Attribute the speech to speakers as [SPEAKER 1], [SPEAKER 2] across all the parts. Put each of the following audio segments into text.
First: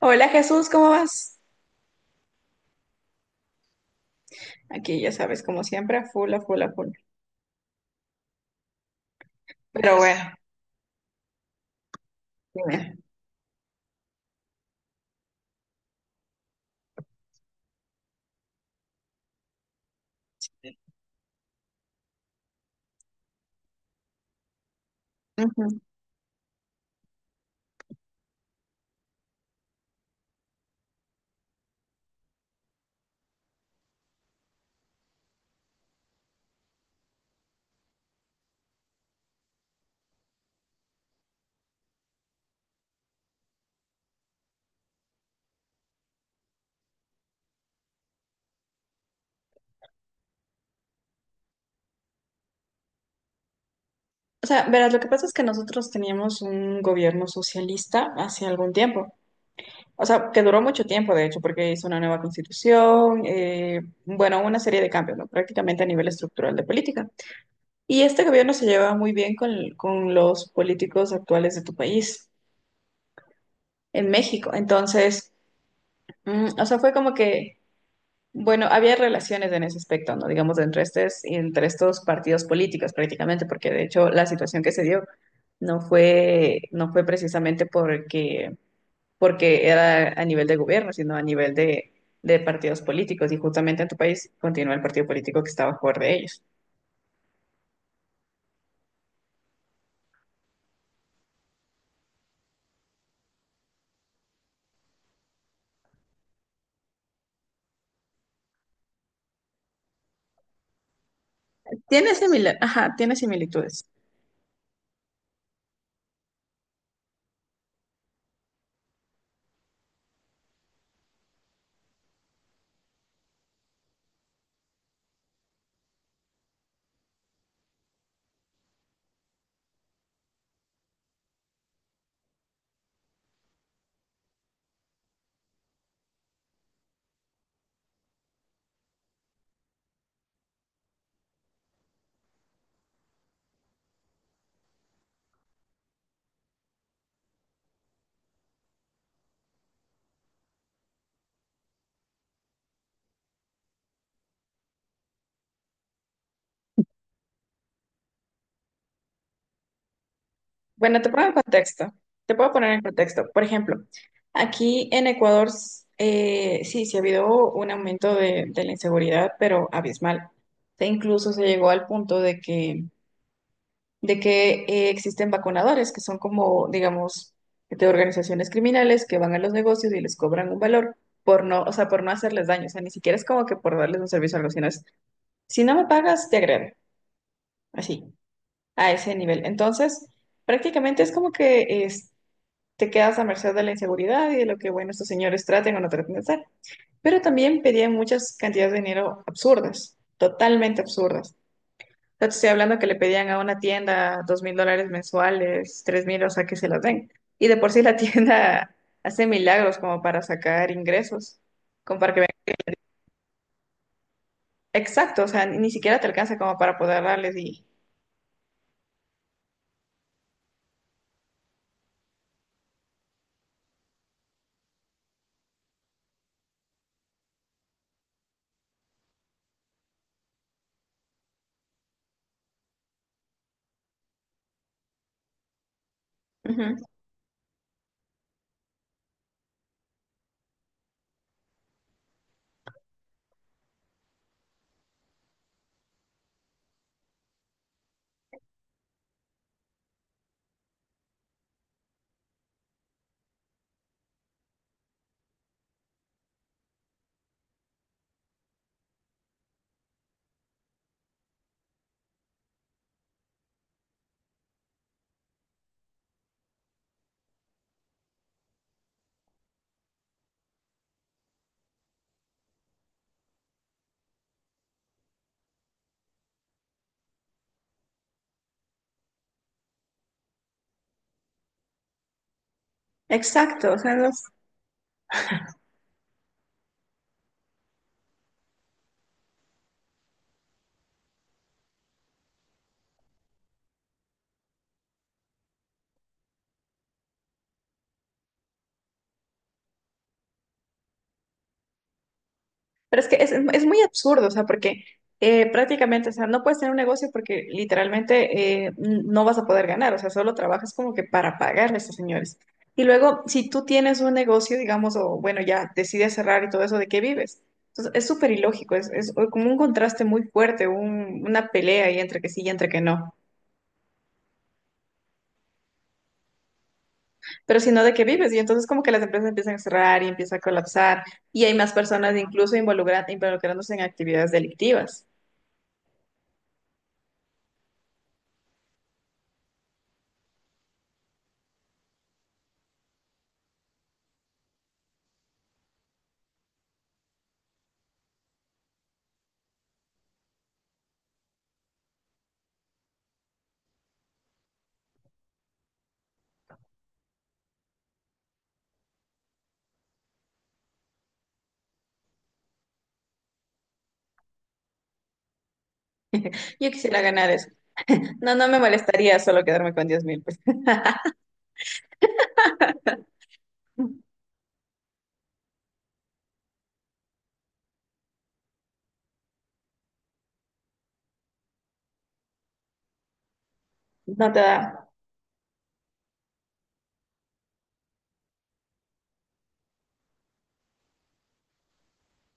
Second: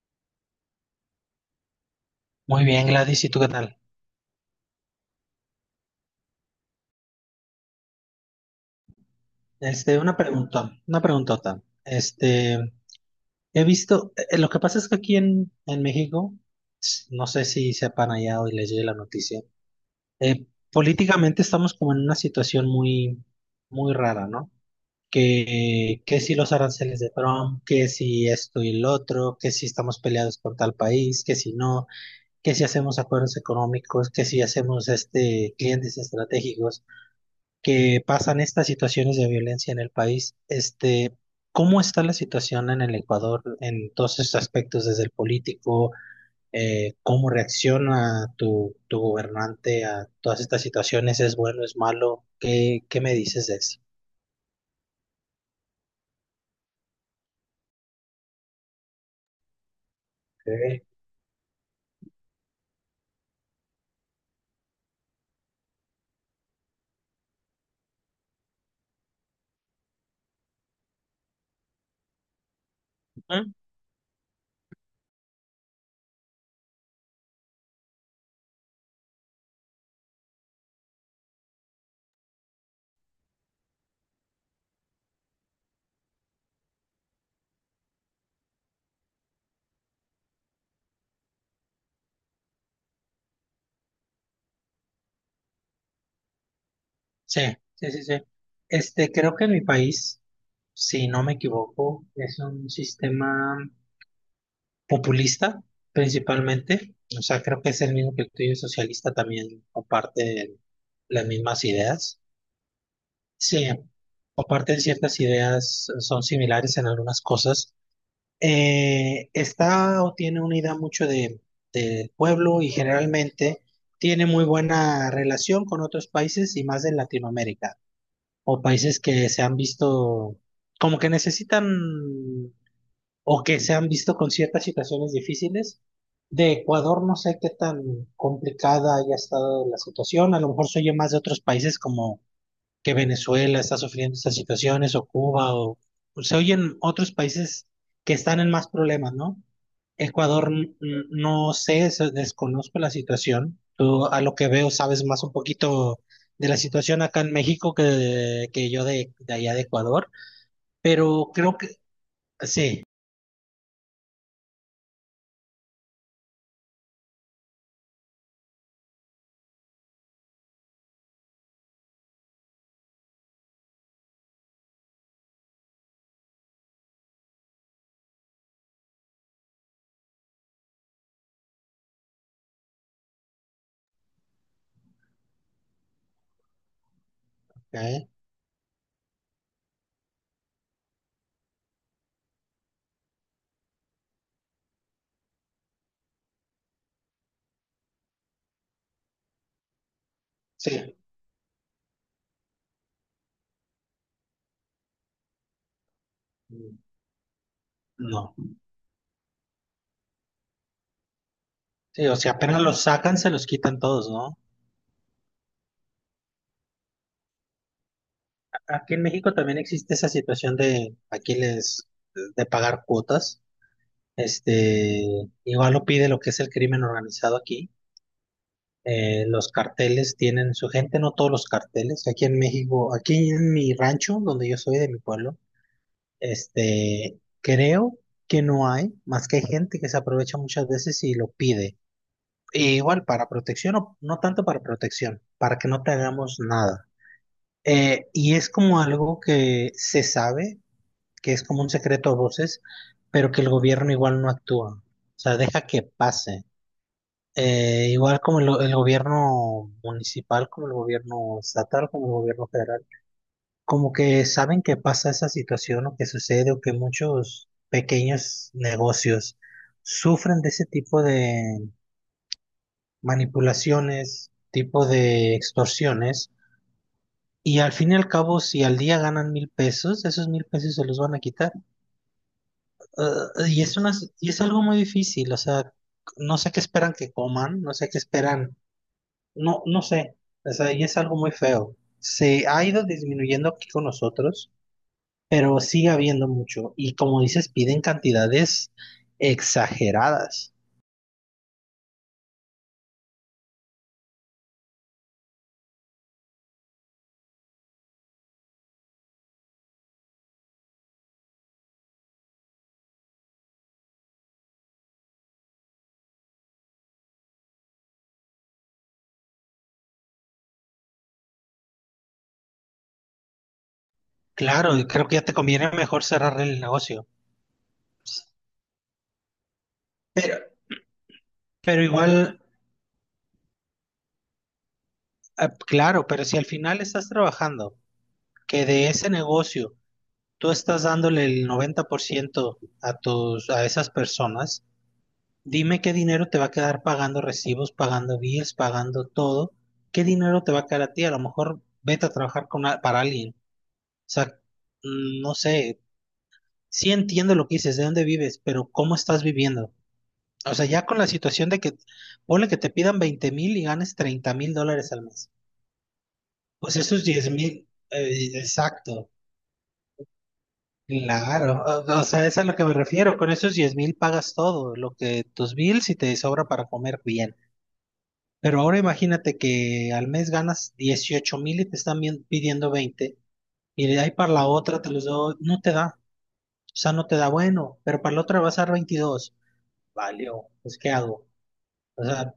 [SPEAKER 1] Hola, Jesús, ¿cómo vas?
[SPEAKER 2] Muy bien, Gladys, ¿y tú qué tal?
[SPEAKER 1] Aquí ya sabes, como siempre, a full, a full, a full. Pero
[SPEAKER 2] Una
[SPEAKER 1] bueno,
[SPEAKER 2] pregunta, una preguntota.
[SPEAKER 1] dime.
[SPEAKER 2] He visto, lo que pasa es que aquí en México, no sé si sepan allá hoy les llegue la noticia. eh, Políticamente estamos como en una situación muy, muy rara, ¿no?
[SPEAKER 1] Ujú.
[SPEAKER 2] Que si los aranceles de Trump, que si esto y el otro, que si estamos peleados con tal país, que si no, que si hacemos acuerdos económicos, que si hacemos clientes estratégicos, que pasan estas situaciones de violencia en el país. ¿Cómo está la situación en el Ecuador en todos estos aspectos, desde el político? ¿Cómo reacciona tu gobernante a todas estas situaciones? ¿Es bueno, es malo? ¿Qué, qué me dices de eso?
[SPEAKER 1] O sea, verás, lo que pasa es que nosotros teníamos un gobierno socialista hace algún tiempo. O sea, que duró
[SPEAKER 2] Ok.
[SPEAKER 1] mucho tiempo, de hecho, porque hizo una nueva constitución, bueno, una serie de cambios, ¿no? Prácticamente a nivel estructural de política. Y este gobierno se lleva muy bien con los políticos actuales de tu país,
[SPEAKER 2] Ujú.
[SPEAKER 1] en México. Entonces, o sea, fue como que, bueno, había relaciones en ese aspecto, ¿no? Digamos, entre estos partidos políticos prácticamente, porque de hecho la situación que se dio no fue precisamente porque era a nivel de gobierno, sino a nivel de partidos políticos. Y justamente en tu país continúa el partido político que está a favor de ellos.
[SPEAKER 2] Sí, sí, sí, sí. Creo que en mi país, si no me equivoco, es un sistema populista principalmente. O sea, creo que es el mismo que el tuyo socialista también comparte las mismas ideas.
[SPEAKER 1] Ajá, tiene
[SPEAKER 2] Sí,
[SPEAKER 1] similitudes.
[SPEAKER 2] comparten ciertas ideas, son similares en algunas cosas. Está o tiene una idea mucho de pueblo y generalmente tiene muy buena relación con otros países y más de Latinoamérica o países que se han visto como que necesitan o que se han visto con ciertas situaciones difíciles. De Ecuador no sé qué tan complicada haya estado la situación, a lo mejor se oye más de otros países como que Venezuela está sufriendo estas situaciones o Cuba o pues, se oyen otros países que están en más problemas, ¿no? Ecuador no sé, desconozco la situación. Tú a lo que veo sabes más un poquito de la situación acá en México que yo de allá de Ecuador,
[SPEAKER 1] Bueno, te pongo
[SPEAKER 2] pero
[SPEAKER 1] en
[SPEAKER 2] creo que
[SPEAKER 1] contexto. Te puedo poner en
[SPEAKER 2] sí,
[SPEAKER 1] contexto. Por ejemplo, aquí en Ecuador, sí, sí ha habido un aumento de la inseguridad, pero abismal. E incluso se llegó al punto de que existen vacunadores, que son como, digamos, de organizaciones criminales que van a los negocios y les cobran un valor por no, o sea, por no hacerles daño. O sea, ni siquiera es como que por darles un servicio a los sino es, si no me pagas, te agredo. Así,
[SPEAKER 2] ¿eh?
[SPEAKER 1] a ese nivel. Entonces, prácticamente es como que... es te quedas a merced de la inseguridad y de lo que, bueno, estos señores traten o no traten de hacer. Pero también pedían muchas cantidades de dinero absurdas, totalmente
[SPEAKER 2] Sí.
[SPEAKER 1] absurdas. O sea, te estoy hablando que le pedían a una tienda $2,000 mensuales, 3,000, o sea, que se los den. Y de por sí la
[SPEAKER 2] No.
[SPEAKER 1] tienda hace milagros como para sacar ingresos, como
[SPEAKER 2] Sí,
[SPEAKER 1] para
[SPEAKER 2] o
[SPEAKER 1] que vengan.
[SPEAKER 2] sea, apenas los sacan, se los quitan todos, ¿no?
[SPEAKER 1] Exacto, o sea, ni siquiera te alcanza como para poder darles
[SPEAKER 2] Aquí en México también existe esa situación de aquí les de pagar cuotas. Igual lo pide lo que es el crimen organizado aquí. Los carteles tienen su gente, no todos los carteles. Aquí en México, aquí en mi rancho, donde yo soy de mi pueblo,
[SPEAKER 1] Ujú.
[SPEAKER 2] creo que no hay, más que hay gente que se aprovecha muchas veces y lo pide. E igual para protección, o no tanto para protección, para que no te hagamos nada. Y es como algo que se sabe, que es como un secreto a voces, pero que el gobierno igual no actúa. O sea, deja que pase. Igual como el gobierno municipal, como el gobierno estatal, como el gobierno federal, como que saben que pasa esa situación o que sucede o que muchos pequeños negocios sufren de ese tipo de manipulaciones, tipo de extorsiones. Y al fin y al cabo, si al día ganan 1,000 pesos, esos 1,000 pesos se los van a quitar. Eh, y
[SPEAKER 1] Exacto,
[SPEAKER 2] es
[SPEAKER 1] o
[SPEAKER 2] una,
[SPEAKER 1] sea, no.
[SPEAKER 2] y es algo muy difícil, o sea, no sé qué esperan que coman, no sé qué esperan, no, no sé, o sea, y es algo muy feo. Se ha ido disminuyendo aquí con nosotros, pero sigue habiendo mucho. Y como dices, piden cantidades exageradas.
[SPEAKER 1] Pero es que es muy absurdo, o sea, porque prácticamente, o sea, no puedes tener un negocio porque literalmente no vas a poder ganar, o sea, solo trabajas como que para pagarle a estos señores. Y luego, si tú tienes un negocio, digamos, o bueno, ya decides cerrar y todo eso, ¿de qué vives? Entonces, es súper ilógico, es como un contraste muy fuerte, una pelea ahí entre que sí y entre que no.
[SPEAKER 2] Claro, y creo que ya te conviene mejor cerrar el negocio.
[SPEAKER 1] Pero si no, ¿de qué vives? Y entonces como que las empresas empiezan a cerrar y empieza a colapsar y hay más
[SPEAKER 2] Pero
[SPEAKER 1] personas
[SPEAKER 2] igual,
[SPEAKER 1] incluso involucrándose en actividades delictivas.
[SPEAKER 2] claro, pero si al final estás trabajando, que de ese negocio tú estás dándole el 90% a tus, a esas personas, dime qué dinero te va a quedar pagando recibos, pagando bills, pagando todo. ¿Qué dinero te va a quedar a ti? A lo mejor vete a trabajar con, para alguien. O sea, no sé, sí entiendo lo que dices, de dónde vives, pero ¿cómo estás viviendo? O sea, ya con la situación de que, ponle que te pidan 20,000 y ganes $30,000 al mes.
[SPEAKER 1] Yo
[SPEAKER 2] Pues
[SPEAKER 1] quisiera
[SPEAKER 2] esos diez
[SPEAKER 1] ganar eso.
[SPEAKER 2] mil,
[SPEAKER 1] No, no me
[SPEAKER 2] exacto.
[SPEAKER 1] molestaría solo quedarme con 10,000. Pues.
[SPEAKER 2] Claro, o sea, es a lo que me refiero. Con esos 10,000 pagas todo, lo que tus bills y te sobra para comer bien. Pero ahora imagínate que al mes ganas 18,000 y te están pidiendo 20. Y de ahí
[SPEAKER 1] No
[SPEAKER 2] para
[SPEAKER 1] te
[SPEAKER 2] la otra
[SPEAKER 1] da.
[SPEAKER 2] te los doy, no te da. O sea, no te da bueno, pero para la otra vas a dar 22. Valió, pues ¿qué hago? O sea,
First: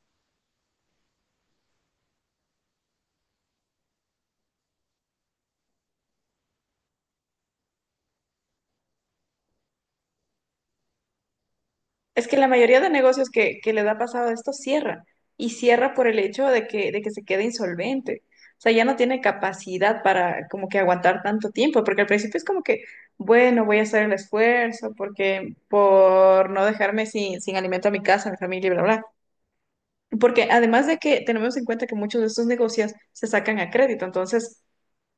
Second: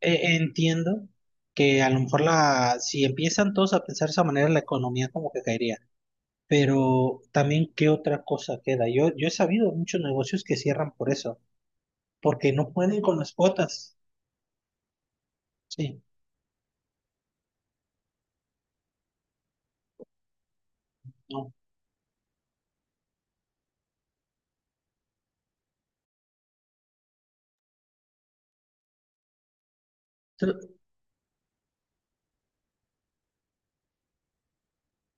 [SPEAKER 2] entiendo que a lo mejor la, si empiezan todos a pensar de esa manera, la economía como que caería. Pero también, ¿qué otra cosa queda? Yo he sabido muchos negocios que cierran por eso,
[SPEAKER 1] Es que la
[SPEAKER 2] porque no
[SPEAKER 1] mayoría de
[SPEAKER 2] pueden con
[SPEAKER 1] negocios
[SPEAKER 2] las
[SPEAKER 1] que les ha
[SPEAKER 2] cuotas.
[SPEAKER 1] pasado esto cierra. Y cierra
[SPEAKER 2] Sí,
[SPEAKER 1] por el hecho de que se quede insolvente. O sea, ya no tiene capacidad para como que aguantar tanto
[SPEAKER 2] no.
[SPEAKER 1] tiempo, porque al principio es como que, bueno, voy a hacer el esfuerzo porque por no dejarme sin alimento a mi casa, a mi familia, y bla, bla. Porque
[SPEAKER 2] Tr-
[SPEAKER 1] además de que tenemos en cuenta que muchos de estos negocios se sacan a crédito, entonces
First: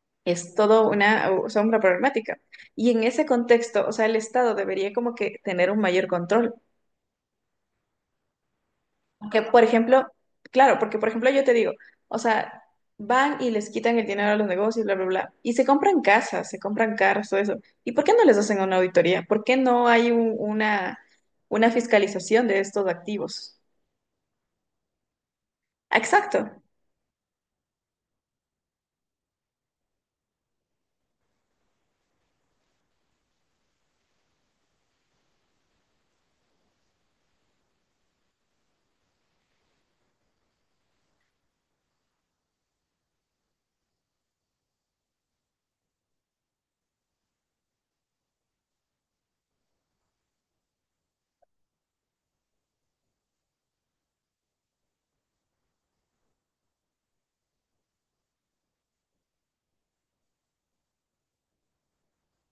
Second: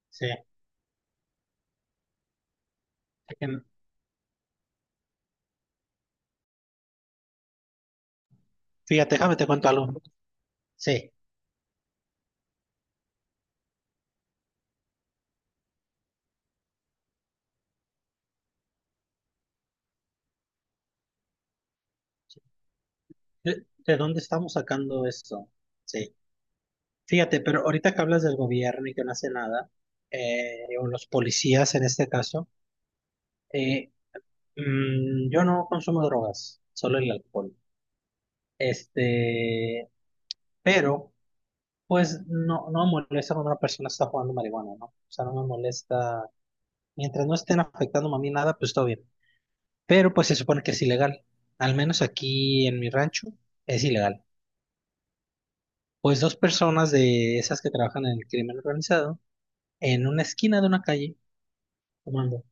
[SPEAKER 2] Sí. Es
[SPEAKER 1] es todo una, o sea, una problemática. Y en ese
[SPEAKER 2] no.
[SPEAKER 1] contexto, o sea, el Estado debería como que tener un mayor control.
[SPEAKER 2] Fíjate, déjame
[SPEAKER 1] Que,
[SPEAKER 2] te
[SPEAKER 1] por
[SPEAKER 2] cuento algo.
[SPEAKER 1] ejemplo, claro, porque, por
[SPEAKER 2] Sí.
[SPEAKER 1] ejemplo, yo te digo, o sea, van y les quitan el dinero a los negocios, bla, bla, bla, y se compran casas, se compran carros, todo eso. ¿Y por qué no les hacen una auditoría? ¿Por qué no hay una fiscalización de estos activos?
[SPEAKER 2] ¿De dónde estamos sacando esto? Sí.
[SPEAKER 1] Exacto.
[SPEAKER 2] Fíjate, pero ahorita que hablas del gobierno y que no hace nada, o los policías en este caso. eh, yo no consumo drogas, solo el alcohol. Este, pero pues no, no me molesta cuando una persona está jugando marihuana, ¿no? O sea, no me molesta. Mientras no estén afectando a mí nada, pues todo bien. Pero pues se supone que es ilegal. Al menos aquí en mi rancho es ilegal. Pues dos personas de esas que trabajan en el crimen organizado, en una esquina de una calle, fumando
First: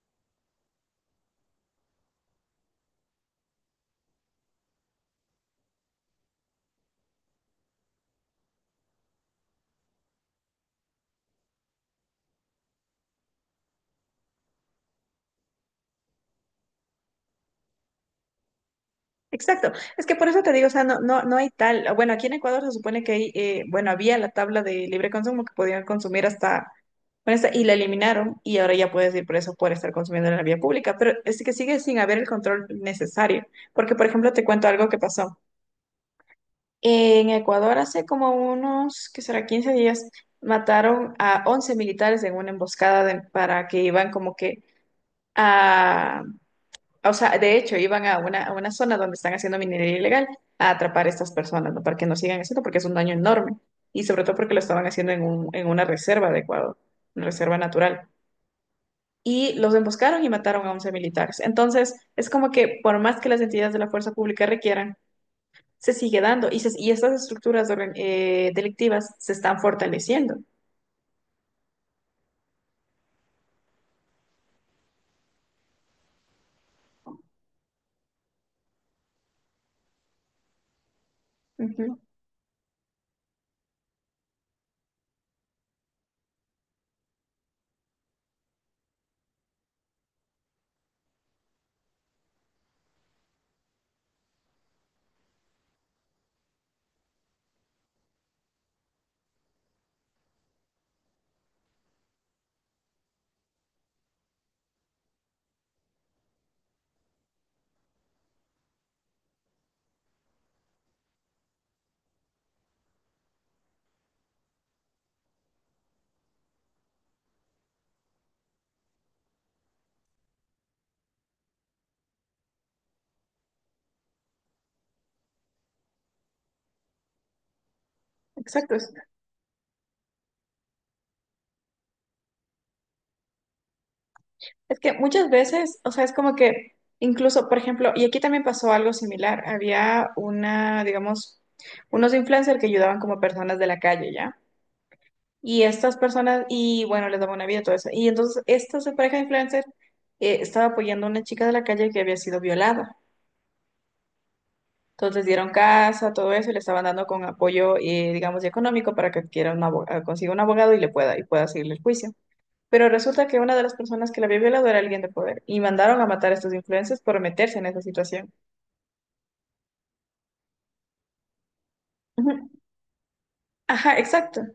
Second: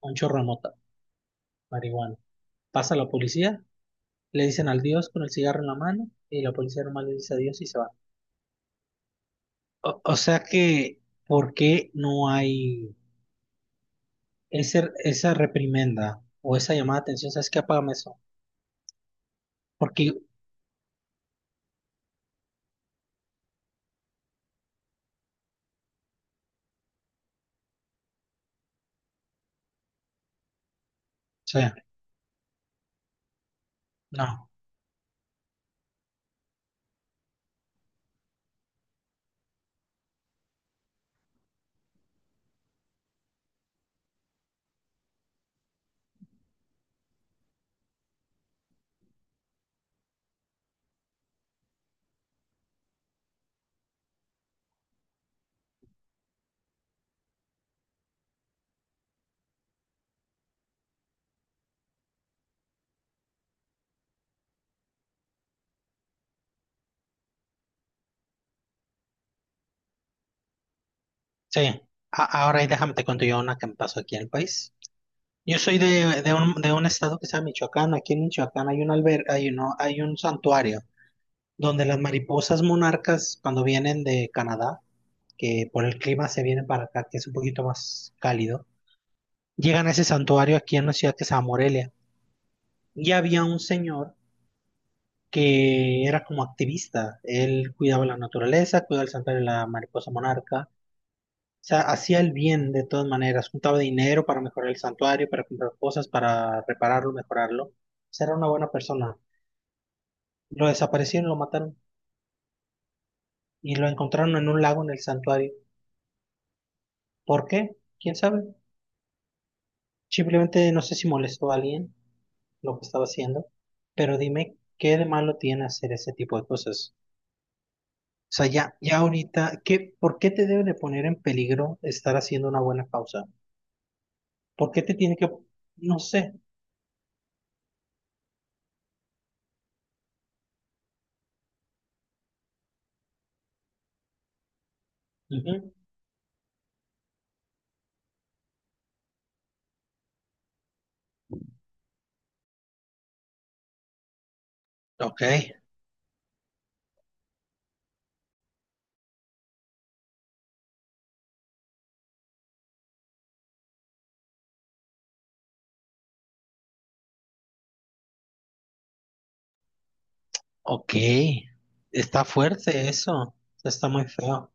[SPEAKER 2] un chorro de mota, marihuana. Pasa la policía, le dicen al Dios con el cigarro en la mano y la policía normal le dice adiós y se va. O sea que, ¿por qué no hay ese, esa reprimenda o esa llamada de atención? ¿Sabes qué? Apágame eso.
[SPEAKER 1] Exacto,
[SPEAKER 2] Porque,
[SPEAKER 1] es que por eso te digo, o sea, no, no, no hay tal, bueno, aquí en Ecuador se supone que hay, bueno, había la tabla de libre consumo que podían consumir hasta, bueno, y la eliminaron y ahora ya puedes ir preso por estar consumiendo en la vía pública, pero es que
[SPEAKER 2] sí,
[SPEAKER 1] sigue sin haber el control necesario, porque por ejemplo te
[SPEAKER 2] no,
[SPEAKER 1] cuento algo que pasó. En Ecuador hace como unos, ¿qué será? 15 días, mataron a 11 militares en una emboscada para que iban como que a, o sea, de hecho, iban a una zona donde están haciendo minería ilegal a atrapar a estas personas, ¿no? Para que no sigan haciendo, porque es un daño enorme. Y sobre todo porque lo estaban haciendo en en una reserva de Ecuador, una reserva natural. Y los emboscaron y mataron a 11 militares. Entonces, es como que por más que las entidades de la fuerza pública requieran, se sigue dando. Y, y estas estructuras de delictivas se están fortaleciendo.
[SPEAKER 2] sí. Ahora y déjame te cuento yo una que me pasó aquí en el país. Yo soy de un estado que se llama Michoacán. Aquí en Michoacán hay un alber, hay, uno, hay un santuario donde
[SPEAKER 1] Ujú.
[SPEAKER 2] las mariposas monarcas, cuando vienen de Canadá, que por el clima se vienen para acá, que es un poquito más cálido, llegan a ese santuario aquí en una ciudad que se llama Morelia. Y había un señor que era como activista. Él cuidaba la naturaleza, cuidaba el santuario de la mariposa monarca. O sea, hacía el bien de todas maneras. Juntaba dinero para mejorar el santuario, para comprar cosas, para repararlo, mejorarlo. O sea, era una buena persona. Lo desaparecieron, lo mataron y lo encontraron en un lago en el santuario. ¿Por qué? ¿Quién sabe? Simplemente no sé si molestó a alguien lo que estaba haciendo. Pero dime, ¿qué de malo tiene hacer ese tipo de cosas? Sea,
[SPEAKER 1] Exacto.
[SPEAKER 2] ya, ya ahorita, ¿qué, por qué te debe de poner en peligro estar haciendo una buena causa? ¿Por
[SPEAKER 1] Es
[SPEAKER 2] qué
[SPEAKER 1] que
[SPEAKER 2] te tiene
[SPEAKER 1] muchas
[SPEAKER 2] que,
[SPEAKER 1] veces, o
[SPEAKER 2] no
[SPEAKER 1] sea, es como
[SPEAKER 2] sé?
[SPEAKER 1] que incluso, por ejemplo, y aquí también pasó algo similar, había una, digamos, unos influencers que ayudaban como personas de la calle, ¿ya? Y
[SPEAKER 2] Ujú.
[SPEAKER 1] estas personas, y bueno, les daban una vida, todo eso. Y entonces, esta pareja de influencers estaba apoyando a una chica de la calle que había sido violada. Entonces,
[SPEAKER 2] Ok,
[SPEAKER 1] les dieron casa, todo eso, y le estaban dando con apoyo, digamos, y económico para que adquiera consiga un abogado y le pueda, y pueda seguirle el juicio. Pero resulta que una de las personas que la había violado era alguien de poder y mandaron a matar a estos influencers por meterse en esa situación.
[SPEAKER 2] ok. Está
[SPEAKER 1] Ujú.
[SPEAKER 2] fuerte eso. Está
[SPEAKER 1] Ajá,
[SPEAKER 2] muy
[SPEAKER 1] exacto.
[SPEAKER 2] feo.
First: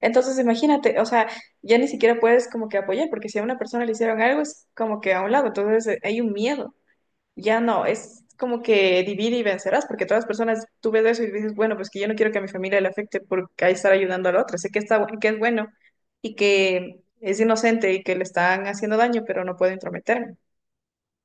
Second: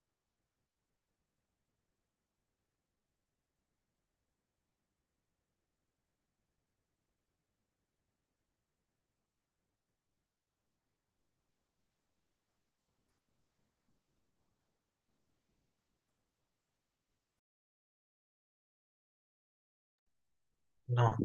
[SPEAKER 1] Entonces imagínate, o sea, ya ni siquiera puedes como que apoyar, porque si a una persona le hicieron algo es como que a un lado, entonces hay un miedo. Ya no, es como que divide y vencerás, porque todas las personas, tú ves eso y dices, bueno, pues que yo no quiero que a mi familia le afecte por ahí estar ayudando a la otra. Sé que está, que es bueno y que es inocente y que le están haciendo daño, pero no puedo intrometerme.
[SPEAKER 2] No.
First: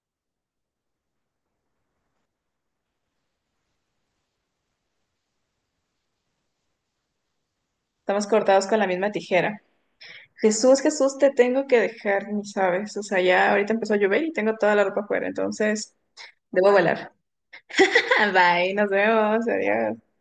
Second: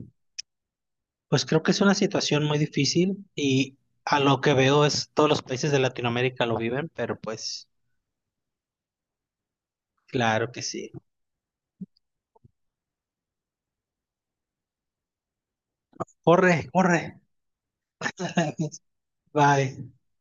[SPEAKER 2] Pues creo que es una situación muy difícil y a lo que veo es todos los países de Latinoamérica lo viven, pero pues
[SPEAKER 1] Estamos cortados con la misma tijera.
[SPEAKER 2] claro que
[SPEAKER 1] Jesús,
[SPEAKER 2] sí.
[SPEAKER 1] Jesús, te tengo que dejar, ni sabes. O sea, ya ahorita empezó a llover y tengo toda la ropa afuera, entonces
[SPEAKER 2] Corre,
[SPEAKER 1] debo
[SPEAKER 2] corre.
[SPEAKER 1] volar. Bye, nos vemos,
[SPEAKER 2] Bye.
[SPEAKER 1] adiós.